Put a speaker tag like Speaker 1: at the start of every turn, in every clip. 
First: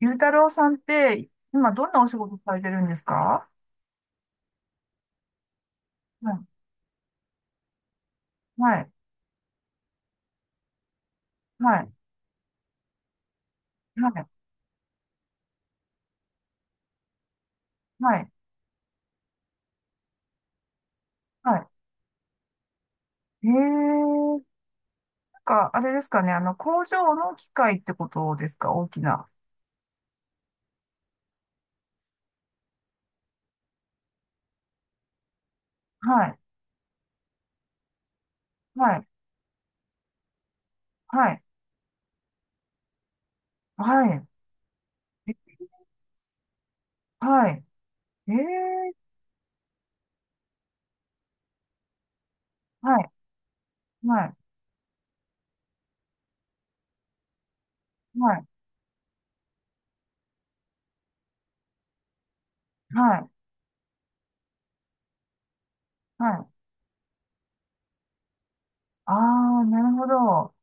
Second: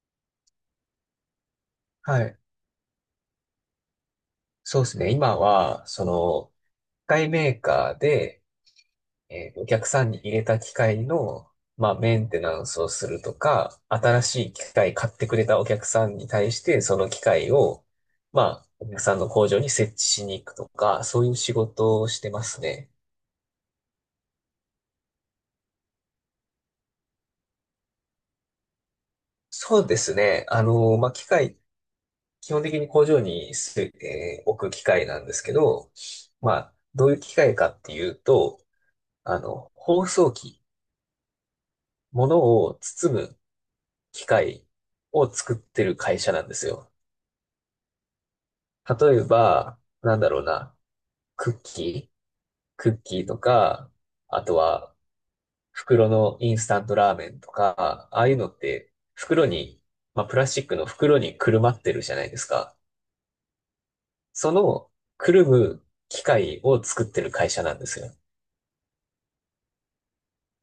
Speaker 1: ゆうたろうさんって、今どんなお仕
Speaker 2: は
Speaker 1: 事
Speaker 2: い。
Speaker 1: されてるんですか？
Speaker 2: そうですね。今は、
Speaker 1: はい、
Speaker 2: 機械メーカーで、
Speaker 1: はい、
Speaker 2: お客さんに入れた機械の、
Speaker 1: は
Speaker 2: ま
Speaker 1: い、
Speaker 2: あ、メンテナンスをするとか、
Speaker 1: は
Speaker 2: 新
Speaker 1: い、
Speaker 2: しい機械買ってくれたお客さんに対して、その機械を、
Speaker 1: はい。
Speaker 2: まあ、お客さんの工場に設置しに行くとか、そういう仕
Speaker 1: は
Speaker 2: 事をしてますね。
Speaker 1: い、へえー、なんか、あれですかね、あの、工場の機械ってことですか、大きな。
Speaker 2: そうですね。あの、まあ、機械、基本的に工場にす、えー置く機械なんですけど、
Speaker 1: はい、
Speaker 2: まあ、どういう機械かっていうと、
Speaker 1: はい、
Speaker 2: あの、包装機、
Speaker 1: はい、
Speaker 2: 物を包む
Speaker 1: は
Speaker 2: 機
Speaker 1: い、
Speaker 2: 械を
Speaker 1: え、
Speaker 2: 作ってる会社なんですよ。
Speaker 1: はい、えー、
Speaker 2: 例えば、なんだろうな、クッキー、クッ
Speaker 1: はい、
Speaker 2: キーとか、
Speaker 1: はい、
Speaker 2: あとは袋のインスタントラーメンとか、ああ
Speaker 1: は
Speaker 2: いう
Speaker 1: い、
Speaker 2: のって袋に、まあ、プラスチックの袋にくるまってるじゃないですか。
Speaker 1: はい、
Speaker 2: そのくるむ機
Speaker 1: はい。
Speaker 2: 械を作ってる会社なんですよ。
Speaker 1: ああ、なるほど。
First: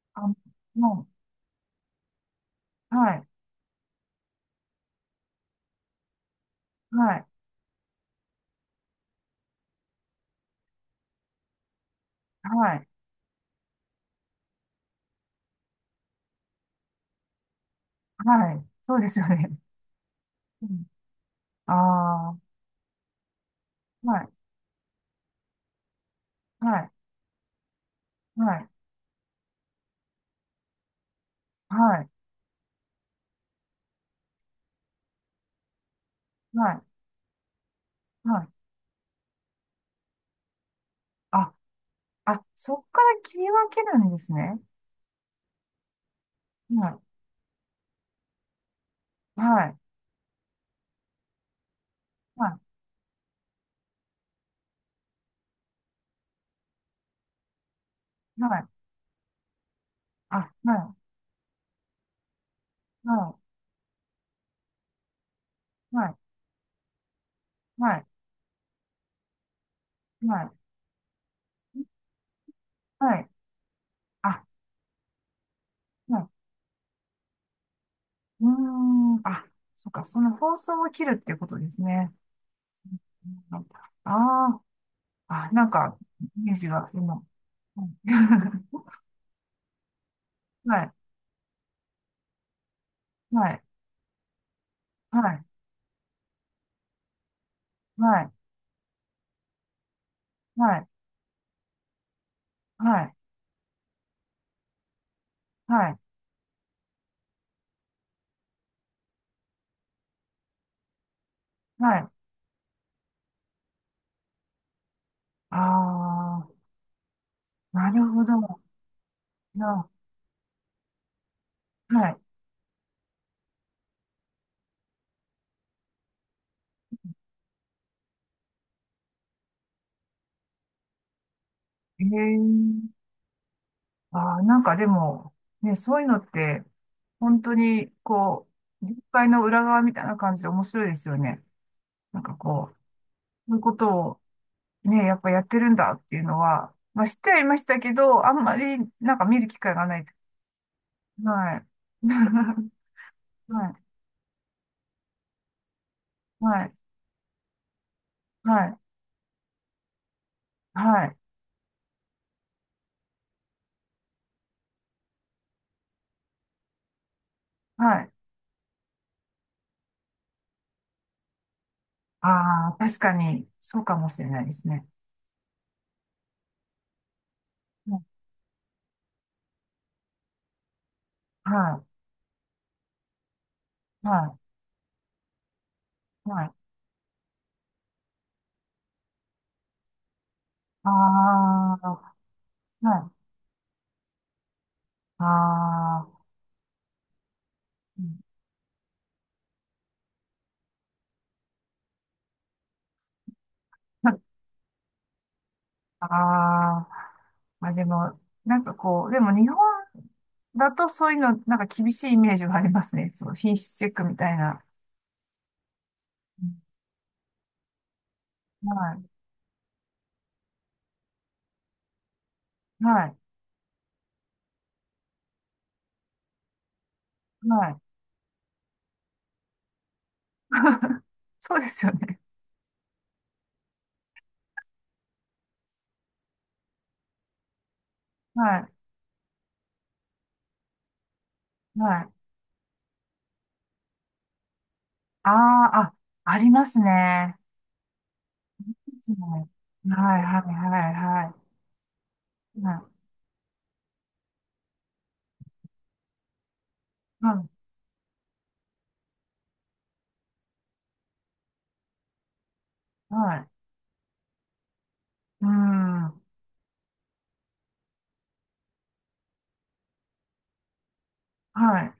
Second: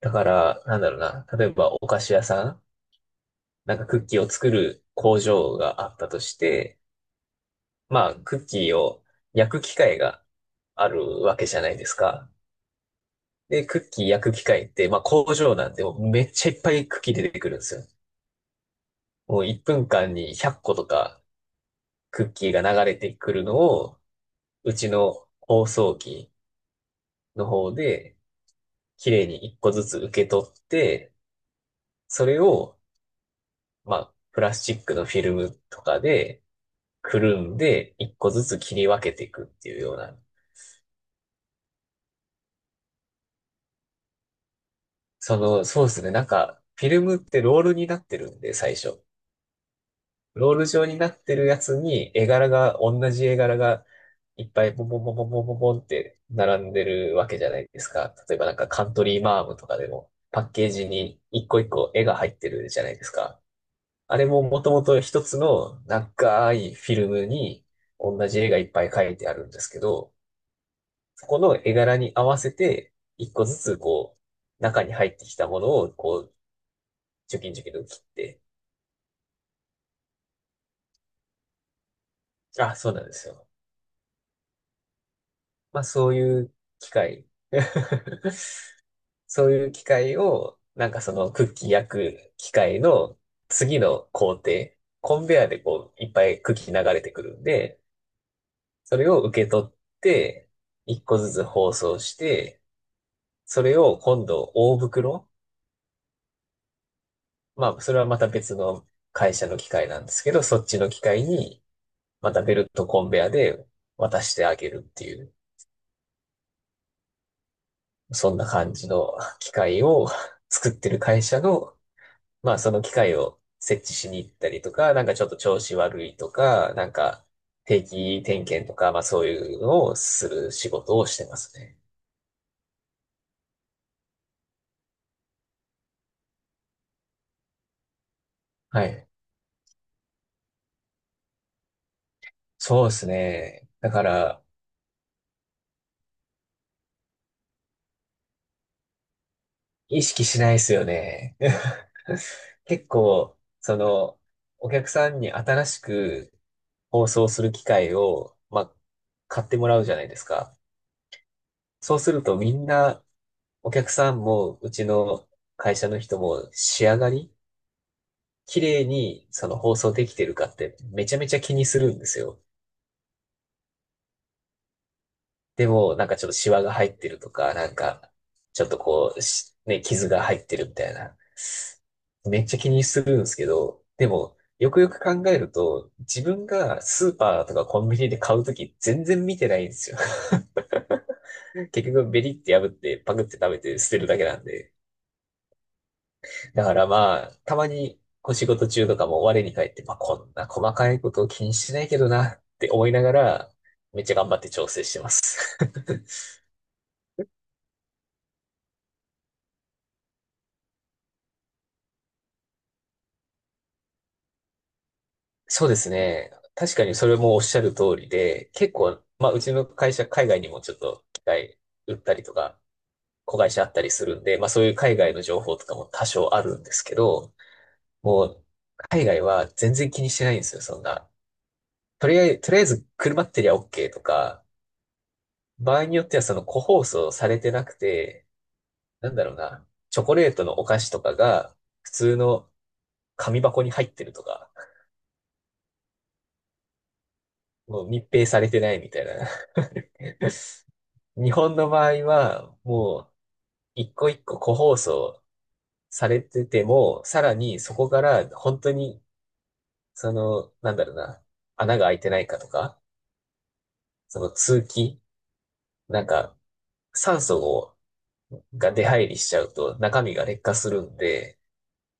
Speaker 2: だか
Speaker 1: あ、
Speaker 2: ら、なんだろう
Speaker 1: も
Speaker 2: な、例えばお菓子屋さん、
Speaker 1: う、はい、
Speaker 2: なんかクッキーを作る工場があったとして、
Speaker 1: はい、
Speaker 2: まあ、クッキーを焼く機械があるわけじゃないですか。
Speaker 1: はい、
Speaker 2: で、クッキー焼く機械って、まあ工場なんで、もうめっちゃいっぱいクッキー出てくるんですよ。
Speaker 1: はい。そうですよ
Speaker 2: もう
Speaker 1: ね。
Speaker 2: 1分間に100
Speaker 1: う
Speaker 2: 個とかク
Speaker 1: ん、あ
Speaker 2: ッ
Speaker 1: あ、
Speaker 2: キーが流れてくるのを、
Speaker 1: はい、
Speaker 2: うちの包装機
Speaker 1: はい、
Speaker 2: の方で、
Speaker 1: はい、
Speaker 2: 綺麗に1個ずつ受け取って、
Speaker 1: はい。
Speaker 2: それを、まあ、プラスチックのフィルムとかで、
Speaker 1: はい、
Speaker 2: くるんで、1個
Speaker 1: は
Speaker 2: ず
Speaker 1: い。
Speaker 2: つ切り分けていくっていうような。
Speaker 1: あ、あ、そっから切り分けるんですね。
Speaker 2: そうですね。なんか、フィ
Speaker 1: は
Speaker 2: ルムってロールになってるんで、最初。
Speaker 1: い。はい。
Speaker 2: ロール状になってるやつに、絵柄
Speaker 1: は
Speaker 2: が、同じ絵柄が、いっぱいボンボンボンボンボンボンボンって並んでるわけじゃないですか。例え
Speaker 1: い。
Speaker 2: ばなん
Speaker 1: は
Speaker 2: か
Speaker 1: い。
Speaker 2: カントリーマームとかでも、パ
Speaker 1: あ、
Speaker 2: ッケージ
Speaker 1: は
Speaker 2: に一個一個絵が入ってるじゃないで
Speaker 1: い。
Speaker 2: す
Speaker 1: は
Speaker 2: か。あれももともと一つの
Speaker 1: い。
Speaker 2: 長いフィルムに
Speaker 1: はい。
Speaker 2: 同じ絵がいっぱい描いてあるんですけど、
Speaker 1: はい。はい。
Speaker 2: そこの絵柄に合わせて、
Speaker 1: はい。
Speaker 2: 一個ずつこ
Speaker 1: あ、
Speaker 2: う、中に入ってきたものを
Speaker 1: は
Speaker 2: こう、
Speaker 1: い。
Speaker 2: チョキンチョキンと切って、
Speaker 1: うーん。あ、そっか。その放送を切るっていうことですね。
Speaker 2: あ、そうなんですよ。
Speaker 1: ああー、あ、なん
Speaker 2: まあ
Speaker 1: か、
Speaker 2: そう
Speaker 1: イ
Speaker 2: い
Speaker 1: メー
Speaker 2: う
Speaker 1: ジが
Speaker 2: 機
Speaker 1: 今。は
Speaker 2: 械
Speaker 1: い。
Speaker 2: そういう機械を、なんかそのクッキー焼く機械の
Speaker 1: はい。
Speaker 2: 次の工程、
Speaker 1: は
Speaker 2: コンベ
Speaker 1: い。
Speaker 2: アでこういっぱいクッキー流れてくるんで、
Speaker 1: はい。
Speaker 2: それを受け取って、
Speaker 1: はい。
Speaker 2: 一個ずつ包装して、
Speaker 1: はい。
Speaker 2: それを今度大袋、
Speaker 1: はい。はい。
Speaker 2: まあそれはまた別の会社の機械なんですけど、そっちの機械に
Speaker 1: はい。
Speaker 2: またベルトコンベアで渡してあげるっていう、
Speaker 1: ああ、なるほ
Speaker 2: そんな
Speaker 1: ど。
Speaker 2: 感じの機械
Speaker 1: な、
Speaker 2: を 作ってる会社の
Speaker 1: は
Speaker 2: まあその機械を設置しに行ったりとか、なんかちょっと調子悪いとか、なんか定期点検とか、まあそういうのをする仕事をしてますね。
Speaker 1: い。ええ、ああ、なんかでも、ね、そういうのって、本当に、こ
Speaker 2: は
Speaker 1: う、業
Speaker 2: い。
Speaker 1: 界の裏側みたいな感じで面白いですよね。なんかこう、
Speaker 2: そうです
Speaker 1: そういう
Speaker 2: ね。
Speaker 1: こ
Speaker 2: だ
Speaker 1: と
Speaker 2: か
Speaker 1: を
Speaker 2: ら、
Speaker 1: ね、やっぱやってるんだっていうのは、まあ知ってはいましたけど、あんまりなんか見る機会がな
Speaker 2: 意
Speaker 1: い。
Speaker 2: 識しないですよね。
Speaker 1: はい。
Speaker 2: 結構、
Speaker 1: はい。
Speaker 2: お客さんに新しく
Speaker 1: はい。
Speaker 2: 放送する機会を、ま
Speaker 1: は
Speaker 2: あ、
Speaker 1: い。
Speaker 2: 買ってもらうじゃないですか。
Speaker 1: はい。
Speaker 2: そうするとみんな、お客さんも、うちの会社の人も仕上がり
Speaker 1: はい。
Speaker 2: 綺麗にその放送できてるかってめちゃめちゃ気にするんですよ。
Speaker 1: ああ、確かに、そうかもしれないですね。
Speaker 2: でも、なんかちょっとシワが入ってるとか、なん
Speaker 1: は
Speaker 2: か、
Speaker 1: い。
Speaker 2: ちょっとこう、傷が入ってるみたいな。めっちゃ気にするんですけど、で
Speaker 1: は
Speaker 2: も、よくよく考えると、自
Speaker 1: い。は
Speaker 2: 分
Speaker 1: い。
Speaker 2: がスーパーとかコンビニで買うとき全然見てないんですよ。
Speaker 1: あ
Speaker 2: 結
Speaker 1: あ、
Speaker 2: 局ベリって破って
Speaker 1: は
Speaker 2: パク
Speaker 1: い。
Speaker 2: って食べて捨てるだけなんで。
Speaker 1: ああ。
Speaker 2: だからまあ、たまに
Speaker 1: うん、
Speaker 2: お仕事中とかも我に返って、まあこんな細かいことを気にしてないけどなって思いながら、めっちゃ頑 張って調整してます。
Speaker 1: ああ、まあでも、なんかこう、でも日本だとそういうの、なんか厳しいイメージがありますね。そう、品質チェックみたいな。
Speaker 2: そうですね。
Speaker 1: うん、
Speaker 2: 確かにそれもおっしゃる通りで、結構、
Speaker 1: は
Speaker 2: まあうちの会社海外にもちょっと機械売ったりとか、
Speaker 1: い、はい、
Speaker 2: 子会社あったりするんで、まあそういう海外の情報とかも多少あるんですけど、
Speaker 1: はい。
Speaker 2: もう海外は全然気にしてないんですよ、そん な。
Speaker 1: そうですよね。
Speaker 2: とりあえず車ってりゃ OK とか、場合によってはその個包装されてなくて、
Speaker 1: はい、
Speaker 2: なんだろうな、チョコレートのお菓子とかが、普
Speaker 1: は
Speaker 2: 通
Speaker 1: い。
Speaker 2: の紙箱に入ってるとか、
Speaker 1: ああ、あ、ありますね。
Speaker 2: もう密閉されてな
Speaker 1: で
Speaker 2: いみたい
Speaker 1: すね、
Speaker 2: な。
Speaker 1: はい、はい、はい、は
Speaker 2: 日
Speaker 1: い。
Speaker 2: 本の場合は、
Speaker 1: はい、
Speaker 2: もう、一個一個個包装されてても、さ
Speaker 1: は
Speaker 2: ら
Speaker 1: い。
Speaker 2: にそこから本当に、その、なんだろうな、穴が開いてないかとか、
Speaker 1: はい、
Speaker 2: その通気、
Speaker 1: うー
Speaker 2: なん
Speaker 1: ん、
Speaker 2: か、酸素をが出入りしちゃうと中身が劣化するんで、
Speaker 1: はい、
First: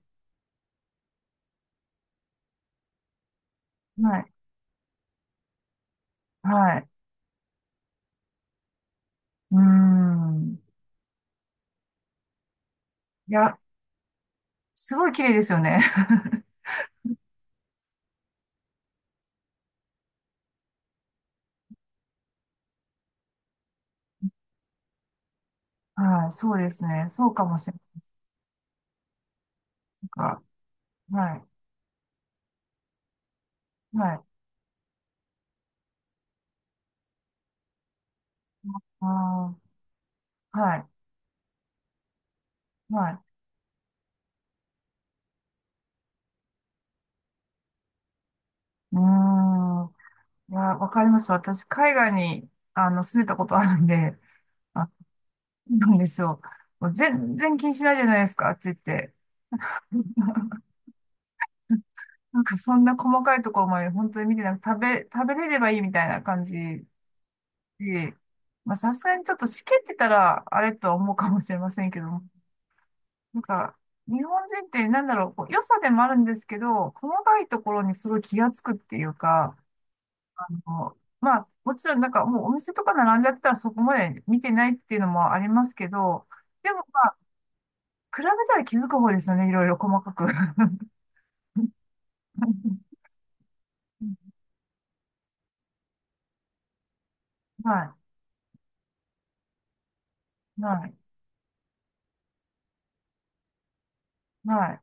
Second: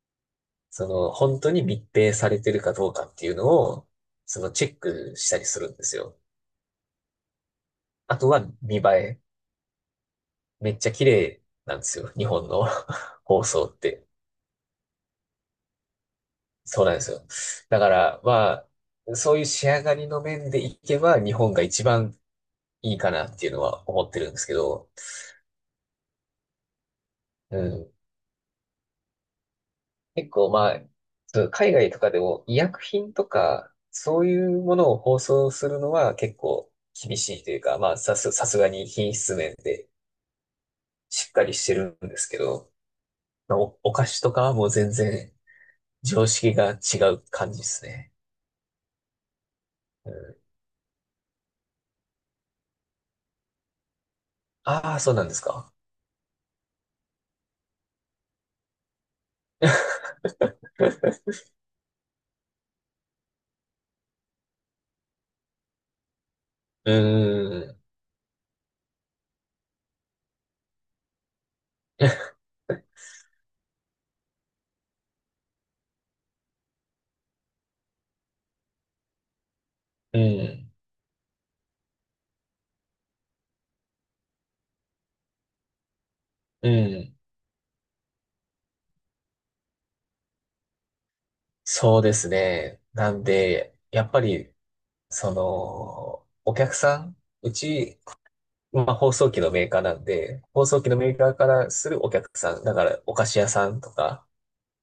Speaker 2: その、本当に密閉されてるかどうかっていうのを、
Speaker 1: はい、
Speaker 2: そのチェックしたりするんですよ。
Speaker 1: はい。
Speaker 2: あとは見栄え。
Speaker 1: うーん。
Speaker 2: めっちゃ綺麗なんですよ。日本の
Speaker 1: い
Speaker 2: 放
Speaker 1: や、
Speaker 2: 送って。
Speaker 1: すごい綺麗ですよね。
Speaker 2: そうなんですよ。だから、まあ、そういう仕上がりの面でいけば日本が一番いいかなっていうのは思ってるんですけど、
Speaker 1: はい、そうですね。そうか
Speaker 2: う
Speaker 1: もしれ
Speaker 2: ん。結
Speaker 1: ない。
Speaker 2: 構まあ、
Speaker 1: は
Speaker 2: そ
Speaker 1: い、
Speaker 2: う海外とかでも医薬品とか、
Speaker 1: は
Speaker 2: そ
Speaker 1: い、
Speaker 2: ういうものを放送するのは結構厳しいというか、まあ、さすがに品質面
Speaker 1: あ
Speaker 2: で
Speaker 1: あ、はい、
Speaker 2: しっかりしてるんですけど、
Speaker 1: はい。
Speaker 2: お菓子とかはもう全然常識が違う感じですね。
Speaker 1: うーん。いや、わかります。私、海外に、あの、住んでたことあるんで、あ、
Speaker 2: ああー、そうなんですか。
Speaker 1: そうなんですよ。もう全然気にしないじゃないですか、あっち行って。なんか、そんな細かいところまで本当に見てなく、食べれればいいみたいな感じ
Speaker 2: うーん。
Speaker 1: で、まあ、さすがにちょっとしけってたら、あれとは思うかもしれませんけども、なんか、日本人ってなんだろう、こう良さでもあるんですけど、細かいところにすごい気がつくっていうか、
Speaker 2: うん。
Speaker 1: もうまあ、もちろんなんかもうお店とか並んじゃったらそこまで見てないっていうのもありますけど、
Speaker 2: う
Speaker 1: でもま
Speaker 2: ん。
Speaker 1: あ、比べたら気づく方ですよね、いろいろ細かく。
Speaker 2: そうですね。なんで、やっぱり、その、お客さん、う
Speaker 1: はい、
Speaker 2: ち、まあ、放送機のメーカーなんで、放送
Speaker 1: は
Speaker 2: 機
Speaker 1: い、
Speaker 2: のメーカーからするお客さん、だから、お菓子屋さんとか、
Speaker 1: はい、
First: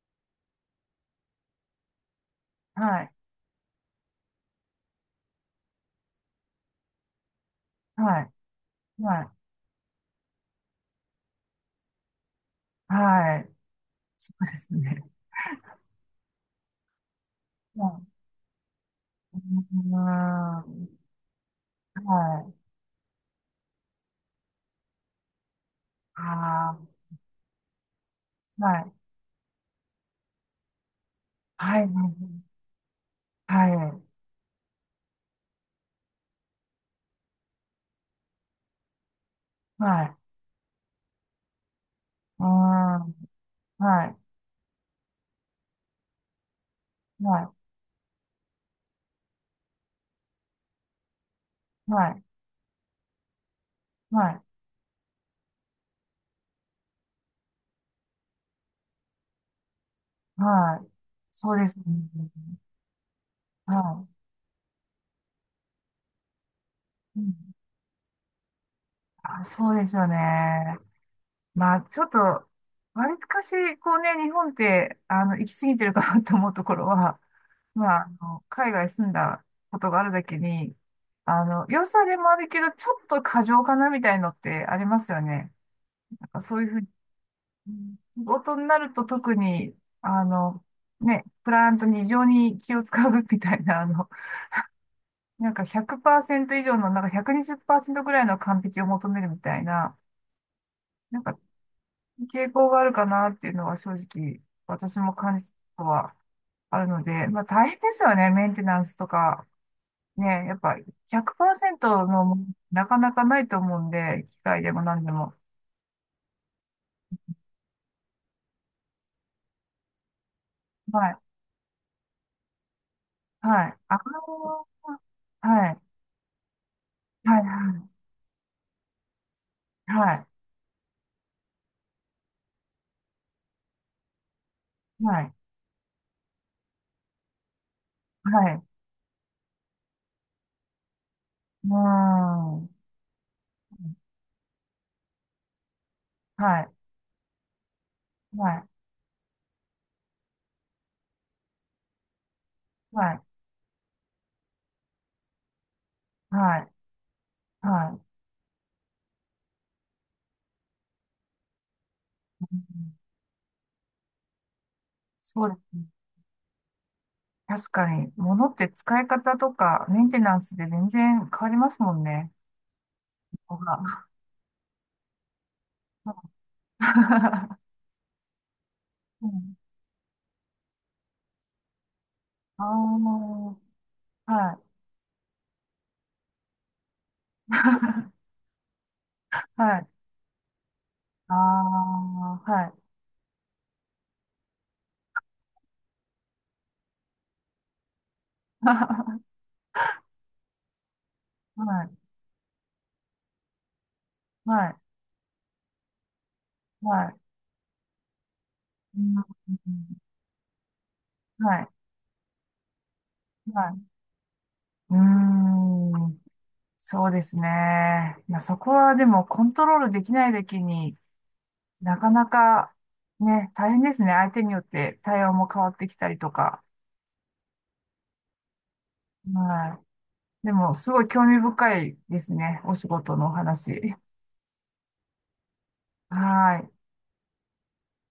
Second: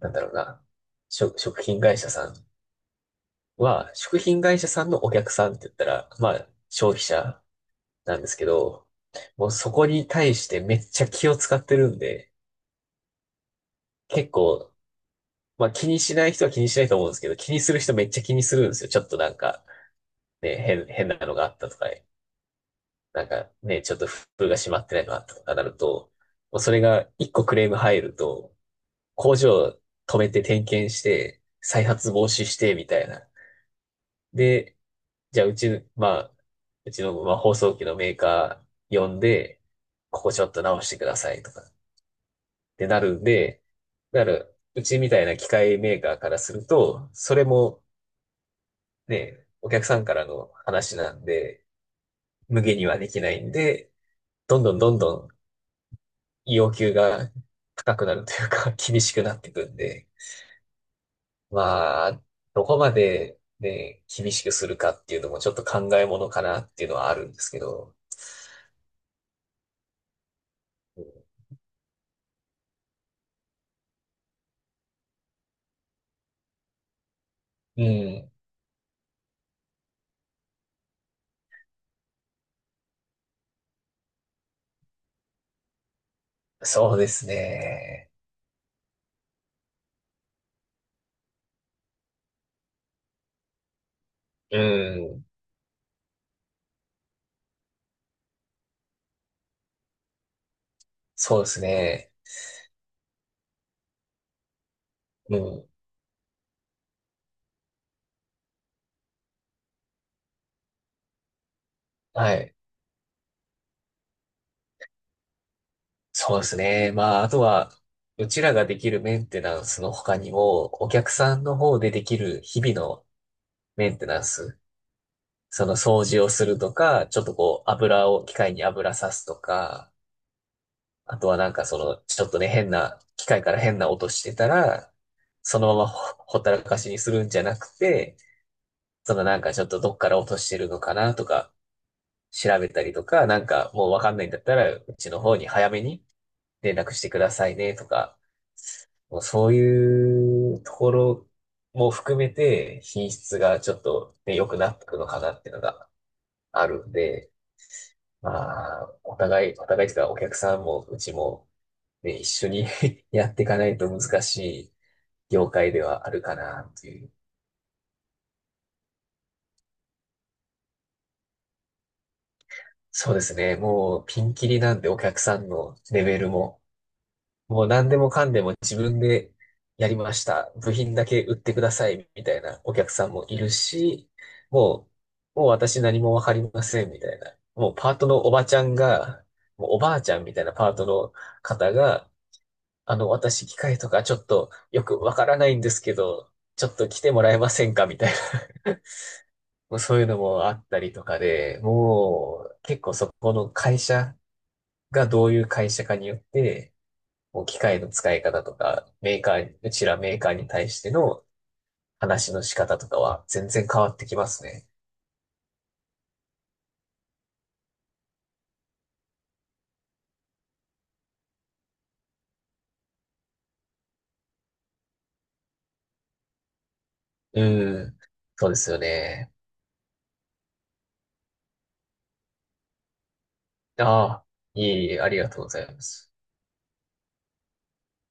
Speaker 2: なんだろうな、食品会社さん
Speaker 1: はい、
Speaker 2: は、食品会社さんのお客さんって言ったら、まあ、消費者な
Speaker 1: は
Speaker 2: んで
Speaker 1: い、
Speaker 2: すけど、
Speaker 1: はい、
Speaker 2: もうそこに対してめっちゃ気を使ってるんで、
Speaker 1: はい、はい、
Speaker 2: 結
Speaker 1: そうです
Speaker 2: 構、
Speaker 1: ね。
Speaker 2: まあ気にしない人は気にしないと思うんですけど、気にする人め
Speaker 1: は
Speaker 2: っちゃ気にするんですよ。ちょっとなん
Speaker 1: い、う
Speaker 2: か、
Speaker 1: ーん、
Speaker 2: ね、
Speaker 1: は
Speaker 2: 変なのがあったとか、
Speaker 1: い、
Speaker 2: なんかね、ちょっと封が閉まってないのがあったとかなると、もうそれ
Speaker 1: あ
Speaker 2: が一個クレーム入ると、
Speaker 1: ー、はい、
Speaker 2: 工場止めて点検して、
Speaker 1: はい、
Speaker 2: 再
Speaker 1: は
Speaker 2: 発防止して、みたいな。
Speaker 1: い、
Speaker 2: で、じゃあうち、まあ、うちの、まあ、放送機のメーカー呼んで、
Speaker 1: はい、
Speaker 2: ここちょっと直してくださいとかっ
Speaker 1: うー
Speaker 2: て
Speaker 1: ん、
Speaker 2: なるんで、
Speaker 1: はい、
Speaker 2: うちみたいな機械メーカーからすると、
Speaker 1: は
Speaker 2: それ
Speaker 1: い、
Speaker 2: もね、お客さんからの話なんで、
Speaker 1: はい、
Speaker 2: 無限にはできないんで、
Speaker 1: はい、
Speaker 2: どんどんどんどん要求が高くなるというか、厳しくなっていくんで、
Speaker 1: はい、そうですね。
Speaker 2: まあ、どこまで
Speaker 1: は
Speaker 2: ね、
Speaker 1: い。
Speaker 2: 厳しくするかっていうのもちょっと考えものかなっていうのはあ
Speaker 1: う
Speaker 2: るん
Speaker 1: ん、
Speaker 2: ですけど、
Speaker 1: あ、そうですよね。まあ、ちょっと、わりかし、こうね、日本って、あの、行き過ぎてるかなと思うところは、
Speaker 2: う
Speaker 1: まあ、あ
Speaker 2: ん、
Speaker 1: の、海外住んだことがあるだけに、あの、良さでもあるけど、ちょっと過剰かなみたいのってありますよね。なんかそういうふうに、
Speaker 2: そうです
Speaker 1: うん、
Speaker 2: ね。
Speaker 1: 仕事になると特に、あの、ね、クライアントに異常に気を使うみたいな、あの、
Speaker 2: うん、
Speaker 1: なんか100%以上の、なんか120%ぐらいの完璧を求めるみたいな、なんか
Speaker 2: そうですね。
Speaker 1: 傾向があるかなっていうのは正直私も
Speaker 2: う
Speaker 1: 感じた
Speaker 2: ん、
Speaker 1: ことはあるので、まあ大変ですよね、メンテナンスとか。ね、やっぱ100%の
Speaker 2: は
Speaker 1: もの
Speaker 2: い。
Speaker 1: なかなかないと思うんで、機械でも何でも。
Speaker 2: そうですね。まあ、あとは、うちらができるメンテナンスの他にも、お
Speaker 1: は
Speaker 2: 客
Speaker 1: い、
Speaker 2: さんの方でできる日々の
Speaker 1: はい、
Speaker 2: メ
Speaker 1: あ
Speaker 2: ンテナンス。
Speaker 1: のー
Speaker 2: そ
Speaker 1: は
Speaker 2: の
Speaker 1: い、
Speaker 2: 掃除をするとか、ちょっと
Speaker 1: はい、
Speaker 2: こう
Speaker 1: は
Speaker 2: 油を、機械に油さすと
Speaker 1: い、
Speaker 2: か、
Speaker 1: はい、
Speaker 2: あとはなんかその、ちょっとね、機械から変な音してたら、
Speaker 1: はい、
Speaker 2: そのままほったらかしにするんじゃなくて、
Speaker 1: はい、
Speaker 2: そのなんかちょっとどっから落としてるのかなとか、
Speaker 1: うー
Speaker 2: 調べ
Speaker 1: ん、
Speaker 2: たりとか、なんかもうわかんないんだったら、うちの方に早めに
Speaker 1: はい、
Speaker 2: 連絡してくださいねとか、
Speaker 1: はい、
Speaker 2: もうそういうところも含めて
Speaker 1: は
Speaker 2: 品
Speaker 1: い、
Speaker 2: 質がちょっとね、良くなってくのかなっていうのが
Speaker 1: は
Speaker 2: あ
Speaker 1: い、
Speaker 2: るんで、
Speaker 1: はい。
Speaker 2: まあ、お互いというか、お客さんも、うちも、ね、一
Speaker 1: う
Speaker 2: 緒に
Speaker 1: ん、
Speaker 2: やっていかないと難しい
Speaker 1: そ
Speaker 2: 業
Speaker 1: うで
Speaker 2: 界
Speaker 1: すね。
Speaker 2: ではあるかな、という。
Speaker 1: 確かに、物って使い方とかメンテナンスで全然変わりますもんね。
Speaker 2: そうですね。もう、ピンキリなんで、お客さんのレ
Speaker 1: あ、
Speaker 2: ベルも。もう、何でもかんでも自分
Speaker 1: う
Speaker 2: で
Speaker 1: ん。
Speaker 2: やりました。部品だけ売ってください、みたいなお客さんも
Speaker 1: あ
Speaker 2: いるし、
Speaker 1: あ、はい。
Speaker 2: ももう私何もわかりません、みたいな。もう、パートの おばちゃんが、もう
Speaker 1: は
Speaker 2: お
Speaker 1: い。
Speaker 2: ばあちゃんみたいなパートの
Speaker 1: あ
Speaker 2: 方が、
Speaker 1: あ、はい。
Speaker 2: あの、私、機械とかちょっとよくわからないんですけど、ちょっと来てもらえませんかみたいな。もうそういうのもあったりとかで、
Speaker 1: はい。
Speaker 2: もう結構そこの会社
Speaker 1: はい。
Speaker 2: がどういう会社かによって、
Speaker 1: はい。
Speaker 2: もう機械の使い方とか、
Speaker 1: う
Speaker 2: メーカ
Speaker 1: ん。
Speaker 2: ー、うちらメーカーに対しての
Speaker 1: はい。
Speaker 2: 話の仕方とかは全
Speaker 1: は
Speaker 2: 然変
Speaker 1: い。
Speaker 2: わってきますね。
Speaker 1: うーん。そうですね。いや、そこはでもコントロールできないだけに、なかなかね、大変ですね。相手によって対応も変わってきたりとか。
Speaker 2: うん。そうですよね。
Speaker 1: はい。でも、すごい興味深いですね。お仕事のお話。
Speaker 2: ああ、いえいえ、ありがとうございます。
Speaker 1: はい。